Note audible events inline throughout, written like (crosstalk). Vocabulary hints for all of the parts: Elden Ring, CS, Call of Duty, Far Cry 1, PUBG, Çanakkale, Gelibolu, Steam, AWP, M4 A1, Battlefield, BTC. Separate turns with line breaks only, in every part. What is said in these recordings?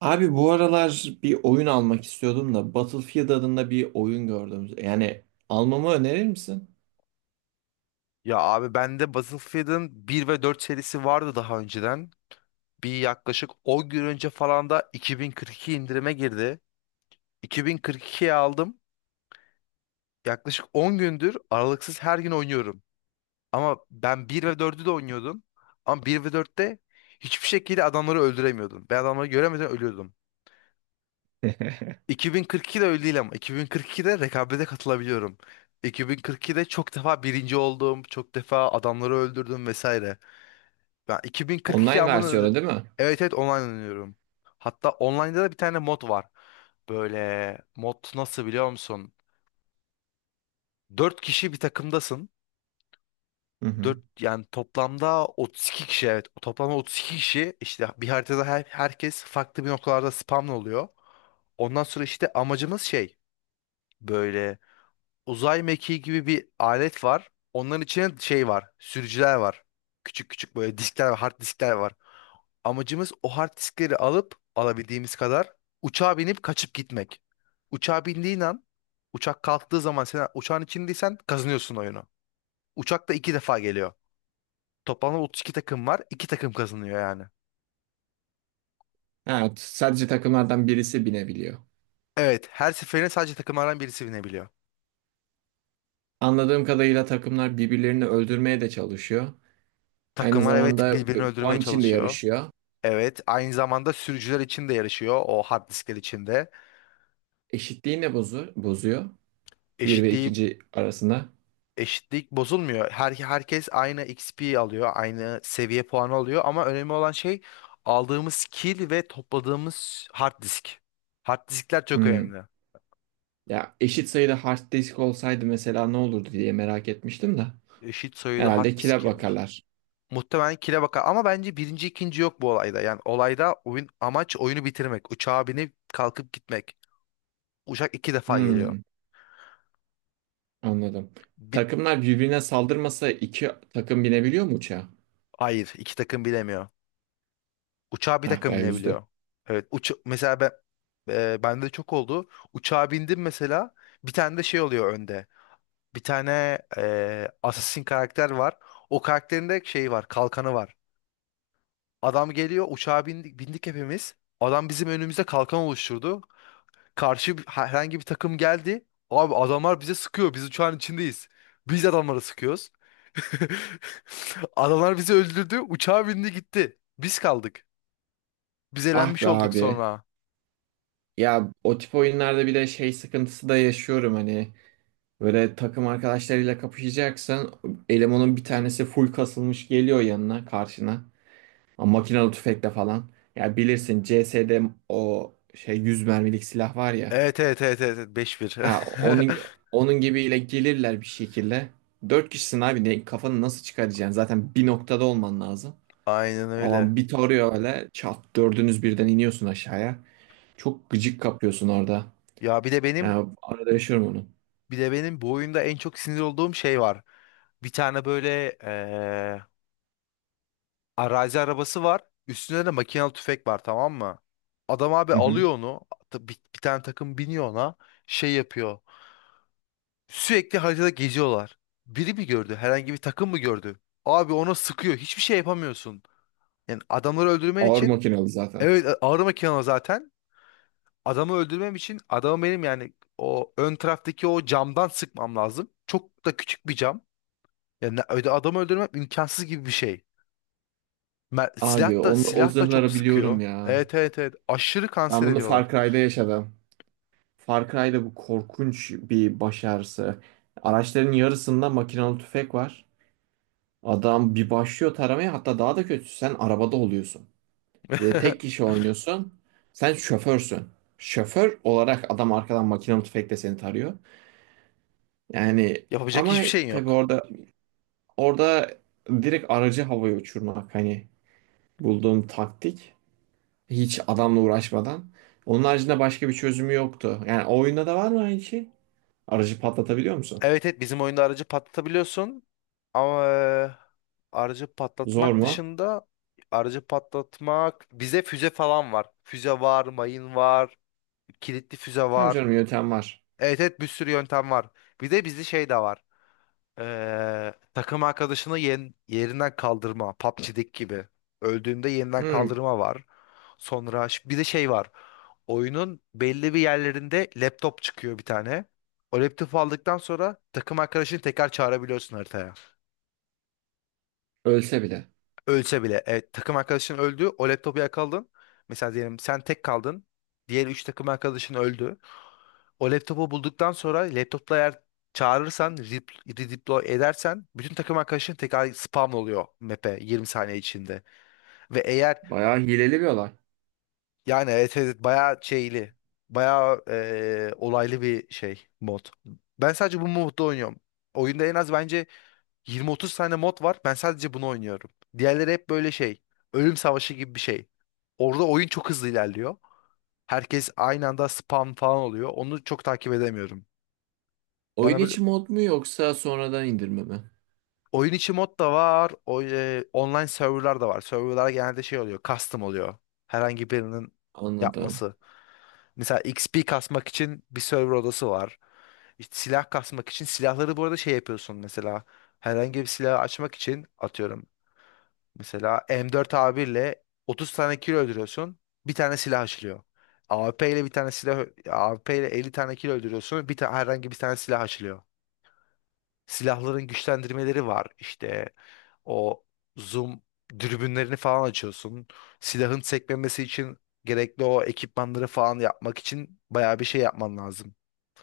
Abi bu aralar bir oyun almak istiyordum da Battlefield adında bir oyun gördüm. Yani almamı önerir misin?
Ya abi bende Battlefield'ın bir ve 4 serisi vardı daha önceden. Yaklaşık 10 gün önce falan da 2042 indirime girdi. 2042'ye aldım. Yaklaşık 10 gündür aralıksız her gün oynuyorum. Ama ben bir ve dördü de oynuyordum. Ama bir ve dörtte hiçbir şekilde adamları öldüremiyordum. Ben adamları göremeden ölüyordum.
(laughs)
2042'de öyle değil ama 2042'de rekabete katılabiliyorum. 2042'de çok defa birinci oldum, çok defa adamları öldürdüm vesaire. Ben 2042
Online
amına öner-
versiyonu değil mi?
Evet, evet, online oynuyorum. Hatta online'da da bir tane mod var. Böyle mod, nasıl biliyor musun? 4 kişi bir takımdasın.
Hı hı.
Dört, yani toplamda 32 kişi, evet. Toplamda 32 kişi işte bir haritada herkes farklı bir noktalarda spamlı oluyor. Ondan sonra işte amacımız şey, böyle uzay mekiği gibi bir alet var. Onların içine şey var. Sürücüler var. Küçük küçük böyle diskler var, hard diskler var. Amacımız o hard diskleri alıp alabildiğimiz kadar uçağa binip kaçıp gitmek. Uçağa bindiğin an uçak kalktığı zaman sen uçağın içindeysen kazanıyorsun oyunu. Uçak da iki defa geliyor. Toplamda 32 takım var. İki takım kazanıyor yani.
Evet, sadece takımlardan birisi binebiliyor.
Evet, her seferinde sadece takımlardan birisi binebiliyor.
Anladığım kadarıyla takımlar birbirlerini öldürmeye de çalışıyor. Aynı
Takımlar, evet,
zamanda
birbirini öldürmeye
puan için de
çalışıyor.
yarışıyor.
Evet, aynı zamanda sürücüler için de yarışıyor o hard diskler içinde.
Eşitliği ne bozuyor? Bir ve
Eşitliği
ikinci arasında.
eşitlik bozulmuyor. Herkes aynı XP alıyor, aynı seviye puanı alıyor ama önemli olan şey aldığımız kill ve topladığımız hard disk. Hard diskler çok
Hmm.
önemli.
Ya eşit sayıda hard disk olsaydı mesela ne olurdu diye merak etmiştim de.
Eşit sayıda
Herhalde
hard
kile
diskim
bakarlar.
muhtemelen kill'e bakar ama bence birinci ikinci yok bu olayda. Yani olayda oyun amaç oyunu bitirmek. Uçağa binip kalkıp gitmek. Uçak iki defa geliyor.
Hmm. Anladım.
Bir,
Takımlar birbirine saldırmasa iki takım binebiliyor mu uçağa?
hayır iki takım bilemiyor. Uçağa bir
Ah
dakika
be üzdü.
binebiliyor. Evet, mesela ben, bende de çok oldu. Uçağa bindim mesela, bir tane de şey oluyor önde. Bir tane assassin karakter var. O karakterin de şeyi var, kalkanı var. Adam geliyor, uçağa bindik hepimiz. Adam bizim önümüzde kalkan oluşturdu. Herhangi bir takım geldi. Abi adamlar bize sıkıyor. Biz uçağın içindeyiz. Biz adamlara sıkıyoruz. (laughs) Adamlar bizi öldürdü. Uçağa bindi, gitti. Biz kaldık. Biz
Ah be
elenmiş olduk
abi.
sonra.
Ya o tip oyunlarda bile şey sıkıntısı da yaşıyorum hani. Böyle takım arkadaşlarıyla kapışacaksan elemanın bir tanesi full kasılmış geliyor yanına karşına. Ama makinalı tüfekle falan. Ya bilirsin CS'de o şey 100 mermilik silah var ya.
Evet, evet, evet, evet, evet, beş bir.
Ha, onun gibiyle gelirler bir şekilde. Dört kişisin abi ne, kafanı nasıl çıkaracaksın? Zaten bir noktada olman lazım.
(laughs) Aynen öyle.
Alan bir tarıyor öyle. Çat dördünüz birden iniyorsun aşağıya. Çok gıcık kapıyorsun orada.
Ya bir de benim
Yani arada yaşıyorum onu.
bir de benim bu oyunda en çok sinir olduğum şey var. Bir tane böyle arazi arabası var. Üstünde de makinalı tüfek var, tamam mı? Adam abi
Hı hı.
alıyor onu. Bir tane takım biniyor ona. Şey yapıyor. Sürekli haritada geziyorlar. Biri mi gördü? Herhangi bir takım mı gördü? Abi ona sıkıyor. Hiçbir şey yapamıyorsun. Yani adamları öldürmen
Ağır
için,
makinalı zaten.
evet, ağır makinalı zaten. Adamı öldürmem için adamı benim yani o ön taraftaki o camdan sıkmam lazım. Çok da küçük bir cam. Yani adamı öldürmem imkansız gibi bir şey. Mer-
Abi
silah da
onu, o
silah da çok
zırhları biliyorum
sıkıyor.
ya.
Evet, evet, evet. Aşırı
Ben
kanser
bunu Far
ediyorlar.
Cry'da yaşadım. Far Cry'da bu korkunç bir baş ağrısı. Araçların yarısında makinalı tüfek var. Adam bir başlıyor taramaya, hatta daha da kötüsü sen arabada oluyorsun. Ve tek
(laughs)
kişi oynuyorsun. Sen şoförsün. Şoför olarak adam arkadan makinalı tüfekle seni tarıyor. Yani
Yapacak
ama
hiçbir şeyin
tabii
yok.
orada, orada direkt aracı havaya uçurmak hani bulduğum taktik hiç adamla uğraşmadan. Onun haricinde başka bir çözümü yoktu. Yani o oyunda da var mı aynı şey? Aracı patlatabiliyor musun?
Evet, evet, bizim oyunda aracı patlatabiliyorsun. Ama aracı
Zor
patlatmak
mu?
dışında aracı patlatmak bize füze falan var. Füze var, mayın var, kilitli füze
Tamam
var.
canım, yöntem var.
Evet, evet, bir sürü yöntem var. Bir de bizde şey de var. Takım arkadaşını yerinden kaldırma. PUBG'deki gibi. Öldüğünde yeniden
Hmm,
kaldırma var. Sonra bir de şey var. Oyunun belli bir yerlerinde laptop çıkıyor bir tane. O laptopu aldıktan sonra takım arkadaşını tekrar çağırabiliyorsun haritaya.
ölse bile.
Ölse bile. Evet, takım arkadaşın öldü. O laptopu yakaladın. Mesela diyelim sen tek kaldın. Diğer 3 takım arkadaşın öldü. O laptopu bulduktan sonra laptopla eğer çağırırsan, redeploy edersen bütün takım arkadaşın tekrar spam oluyor map'e 20 saniye içinde. Ve eğer
Bayağı hileli bir olay.
yani evet, evet, bayağı şeyli, bayağı olaylı bir şey mod. Ben sadece bu modda oynuyorum. Oyunda en az bence 20-30 tane mod var. Ben sadece bunu oynuyorum. Diğerleri hep böyle şey. Ölüm savaşı gibi bir şey. Orada oyun çok hızlı ilerliyor. Herkes aynı anda spam falan oluyor. Onu çok takip edemiyorum.
Oyun
Bana böyle
içi mod mu yoksa sonradan indirme mi?
oyun içi mod da var. O, online serverlar da var. Serverlar genelde şey oluyor. Custom oluyor. Herhangi birinin
Anladım.
yapması. Mesela XP kasmak için bir server odası var. İşte silah kasmak için silahları bu arada şey yapıyorsun mesela. Herhangi bir silah açmak için atıyorum. Mesela M4 A1 ile 30 tane kilo öldürüyorsun. Bir tane silah açılıyor. AWP ile 50 tane kilo öldürüyorsun. Herhangi bir tane silah açılıyor. Silahların güçlendirmeleri var. İşte o zoom dürbünlerini falan açıyorsun. Silahın sekmemesi için gerekli o ekipmanları falan yapmak için bayağı bir şey yapman lazım.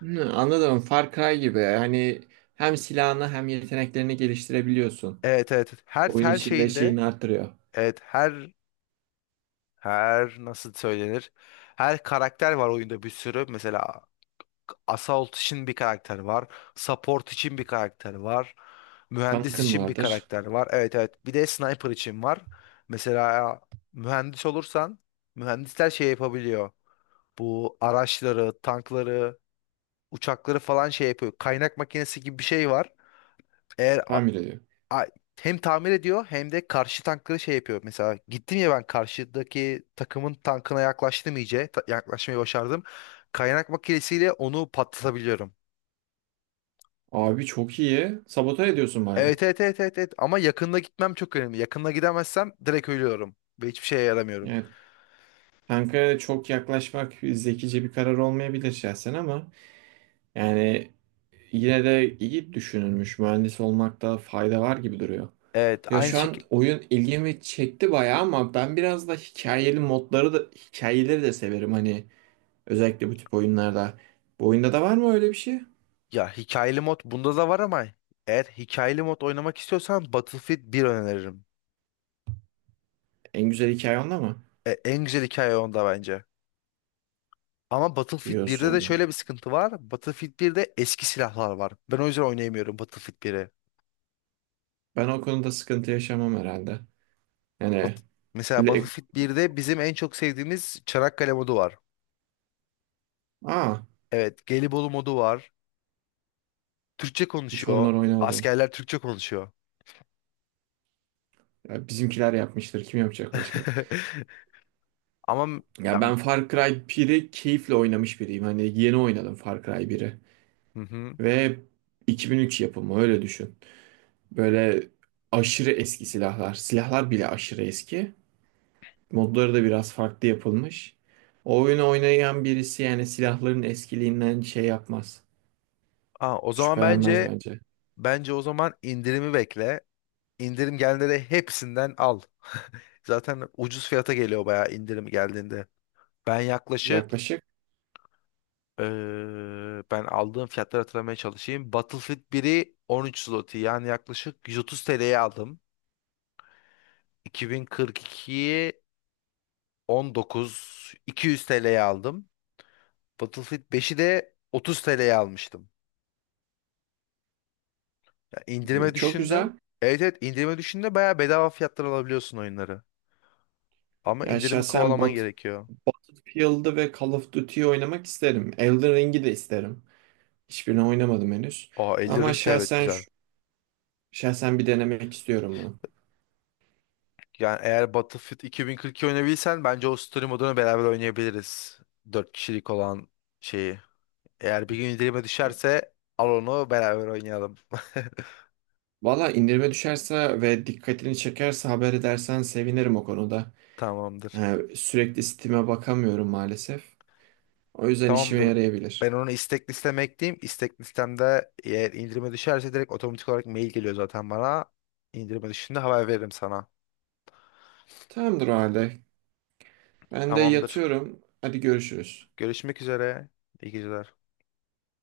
Hmm, anladım. Far Cry gibi. Yani hem silahını hem yeteneklerini geliştirebiliyorsun.
Evet, evet. Her
Oyun
her
içinde
şeyinde,
şeyini arttırıyor.
evet, her nasıl söylenir? Her karakter var oyunda bir sürü. Mesela Assault için bir karakter var. Support için bir karakter var. Mühendis
Tankın
için bir
vardır.
karakter var. Evet, evet. Bir de sniper için var. Mesela mühendis olursan mühendisler şey yapabiliyor. Bu araçları, tankları, uçakları falan şey yapıyor. Kaynak makinesi gibi bir şey var. Eğer
Tamir ediyor.
a- hem tamir ediyor hem de karşı tankları şey yapıyor. Mesela gittim ya ben karşıdaki takımın tankına yaklaştım iyice. Yaklaşmayı başardım. Kaynak makinesiyle onu patlatabiliyorum.
Abi çok iyi. Sabote ediyorsun baya.
Evet, evet, evet, evet, evet, ama yakında gitmem çok önemli. Yakında gidemezsem direkt ölüyorum ve hiçbir şeye yaramıyorum.
Yani tanka çok yaklaşmak zekice bir karar olmayabilir şahsen ama yani yine de iyi düşünülmüş. Mühendis olmakta fayda var gibi duruyor.
Evet,
Ya
aynı
şu an
şekil.
oyun ilgimi çekti bayağı ama ben biraz da hikayeli modları da hikayeleri de severim hani, özellikle bu tip oyunlarda. Bu oyunda da var mı öyle bir şey?
Ya hikayeli mod bunda da var ama eğer hikayeli mod oynamak istiyorsan Battlefield bir öneririm.
En güzel hikaye onda mı?
En güzel hikaye onda bence. Ama Battlefield birde de
Diyorsun.
şöyle bir sıkıntı var. Battlefield birde eski silahlar var. Ben o yüzden oynayamıyorum Battlefield biri.
Ben o konuda sıkıntı yaşamam herhalde.
Bat-
Yani.
Mesela Battlefield birde bizim en çok sevdiğimiz Çanakkale modu var.
Aa,
Evet, Gelibolu modu var. Türkçe
hiç onlar
konuşuyor.
oynamadım.
Askerler Türkçe konuşuyor.
Ya bizimkiler yapmıştır. Kim yapacak başka?
(laughs) Ama m- ya,
Ya ben
m-
Far Cry 1'i keyifle oynamış biriyim. Hani yeni oynadım Far Cry 1'i.
hı hı.
Ve 2003 yapımı öyle düşün. Böyle aşırı eski silahlar. Silahlar bile aşırı eski. Modları da biraz farklı yapılmış. O oyunu oynayan birisi yani silahların eskiliğinden şey yapmaz.
Aa, o zaman
Şüphelenmez
bence
bence.
bence o zaman indirimi bekle. İndirim gelenleri hepsinden al. Zaten ucuz fiyata geliyor bayağı indirim geldiğinde. Ben yaklaşık
Yaklaşık
eee, ben aldığım fiyatları hatırlamaya çalışayım. Battlefield 1'i 13 zloty yani yaklaşık 130 TL'ye aldım. 2042'yi 19.200 TL'ye aldım. Battlefield beşi de 30 TL'ye almıştım. İndirime
çok güzel.
düşünde. Evet, evet, indirime düşünde bayağı bedava fiyatlar alabiliyorsun oyunları. Ama
Ya
indirimi
şahsen
kovalaman gerekiyor.
Battlefield'ı ve Call of Duty'yi oynamak isterim. Elden Ring'i de isterim. Hiçbirini oynamadım henüz.
Aa, Elden
Ama
Ring de evet
şahsen
güzel.
şahsen bir denemek istiyorum bunu.
Yani eğer Battlefield 2042 oynayabilsen bence o story modunu beraber oynayabiliriz. Dört kişilik olan şeyi. Eğer bir gün indirime düşerse al onu beraber oynayalım.
Valla indirime düşerse ve dikkatini çekerse haber edersen sevinirim o konuda.
(laughs) Tamamdır.
Sürekli Steam'e bakamıyorum maalesef. O yüzden işime
Tamamdır. Ben
yarayabilir.
onu istek listeme ekleyeyim. İstek listemde eğer indirime düşerse direkt otomatik olarak mail geliyor zaten bana. İndirime düşünde haber veririm sana.
Tamamdır o halde. Ben de
Tamamdır.
yatıyorum. Hadi görüşürüz.
Görüşmek üzere. İyi geceler.